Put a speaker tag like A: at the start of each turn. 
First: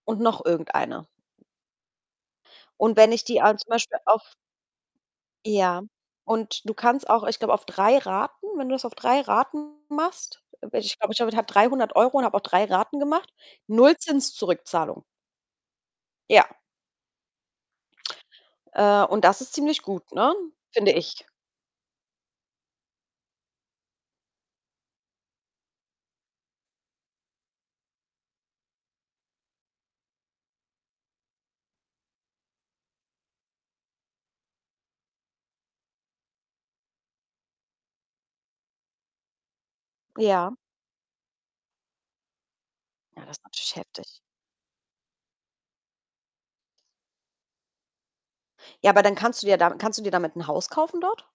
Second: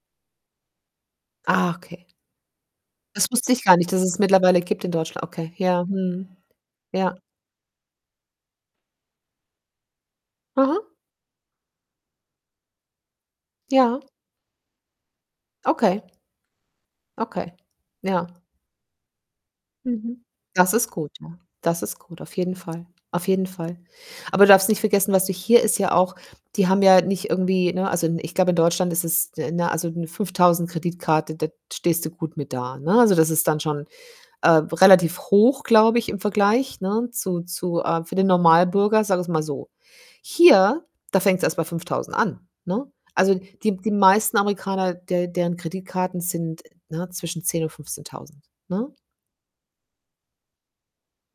A: Und noch irgendeine.
B: Ah, okay.
A: Und wenn ich
B: Das
A: die
B: wusste
A: an
B: ich
A: zum
B: gar nicht,
A: Beispiel
B: dass es
A: auf
B: mittlerweile gibt in Deutschl okay.
A: Ja.
B: Ja, mhm.
A: Und du kannst
B: Ja.
A: auch, ich glaube, auf 3 Raten, wenn du es auf 3 Raten machst wenn
B: Aha.
A: ich glaube, ich habe damit habe 300 € und habe auch 3 Raten gemacht,
B: Ja.
A: Nullzins-Zurückzahlung.
B: Okay.
A: Ja.
B: Okay, ja.
A: Äh, und das ist ziemlich gut,
B: Mhm.
A: ne?
B: Das ist
A: Finde
B: gut,
A: ich.
B: ja. Das ist gut, auf jeden Fall, auf jeden Fall. Aber du darfst nicht vergessen, was du hier ist ja auch die haben ja nicht irgendwie, ne also, ich glaube, in Deutschland ist es ne, also, 'ne 5.000 Kreditkarte, da stehst du gut mit da, ne? Also, das ist dann schon, äh, relativ hoch, glaube ich, im Vergleich, ne, zu zu, äh für den Normalbürger, sagen wir es mal so.
A: Ja.
B: Hier, da fängt's erst bei 5.000 an, ne?
A: Ja,
B: Also,
A: das ist natürlich
B: die die
A: heftig.
B: meisten Amerikaner, der deren Kreditkarten sind, ne, zwischen 10 und 15.000,
A: Ja,
B: ne?
A: aber dann kannst du dir da kannst du dir damit 'n Haus kaufen dort?